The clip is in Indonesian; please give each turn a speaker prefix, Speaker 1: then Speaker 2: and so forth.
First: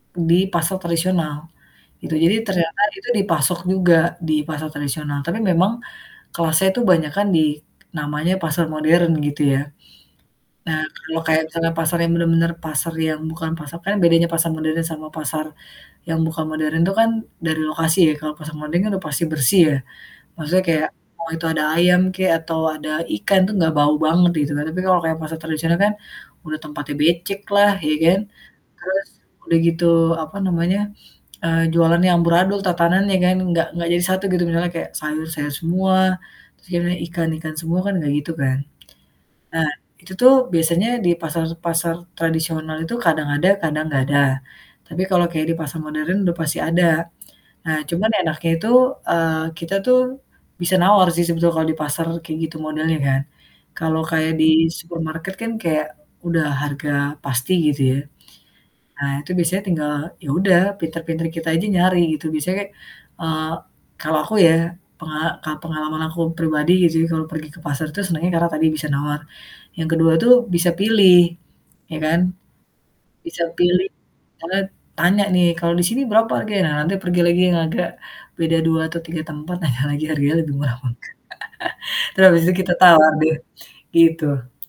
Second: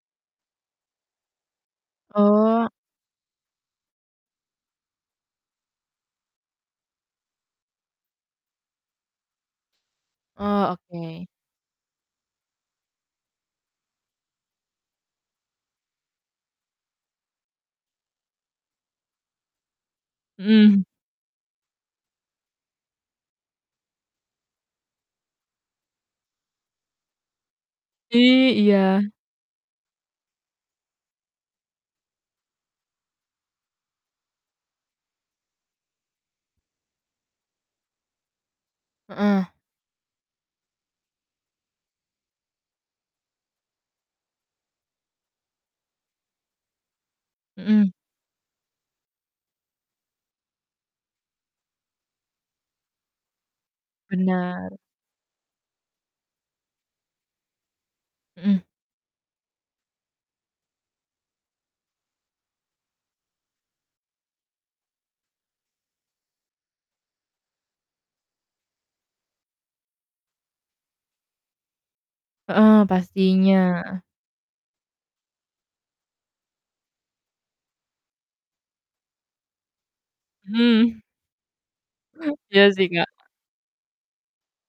Speaker 1: Di pasar tradisional gitu. Jadi
Speaker 2: Oh.
Speaker 1: ternyata itu dipasok juga di pasar tradisional, tapi memang kelasnya itu banyakan di namanya pasar modern gitu ya.
Speaker 2: Oh,
Speaker 1: Nah kalau
Speaker 2: oke.
Speaker 1: kayak misalkan pasar yang bener-bener pasar yang bukan pasar kan bedanya pasar modern sama pasar yang bukan modern tuh kan dari lokasi ya. Kalau pasar modern kan udah pasti bersih ya, maksudnya
Speaker 2: Mhm.
Speaker 1: kayak mau itu ada ayam kek atau ada ikan tuh gak bau banget gitu kan, tapi kalau kayak pasar tradisional kan udah tempatnya beceklah, iya kan?
Speaker 2: I
Speaker 1: Terus
Speaker 2: iya.
Speaker 1: udah gitu, apa namanya, eee, jualannya amburadul, tatananya kan enggak enggak jadi satu gitu. Misalnya kayak sayur, sayur semua, terus yang ikan, ikan semua, kan enggak gitu kan?
Speaker 2: Heeh.
Speaker 1: Nah itu tuh biasanya di pasar-pasar tradisional itu kadang ada kadang enggak ada, tapi kalau kayak di pasar modern udah pasti ada. Nah
Speaker 2: Mhm.
Speaker 1: cuman enaknya itu, eee, kita tuh bisa nawar sih sebetulnya kalau di pasar kayak gitu modelnya kan. Kalau kayak di
Speaker 2: Benar.
Speaker 1: supermarket kan kayak udah harga pasti gitu ya,
Speaker 2: Mhm.
Speaker 1: ah, itu biasanya tinggal ya udah pinter-pinter kita aja nyari gitu. Biasanya kayak, eee, kalau aku ya pengala ka pengalaman aku pribadi gitu ya kalau pergi ke pasar tuh senangnya karena tadi bisa nawar, yang kedua tuh bisa pilih, iya kan?
Speaker 2: Heeh,
Speaker 1: Bisa pilih
Speaker 2: pastinya.
Speaker 1: kanad tanya nih, "Kalau di sini berapa harganya?" Nah nanti pergi lagi yang agak beda 2 atau 3 tempat tanya lagi harganya lebih murah apa
Speaker 2: Mhm.
Speaker 1: enggak. Terus habis itu
Speaker 2: Iya
Speaker 1: kita
Speaker 2: sih, Kak.
Speaker 1: tawar deh, gitu.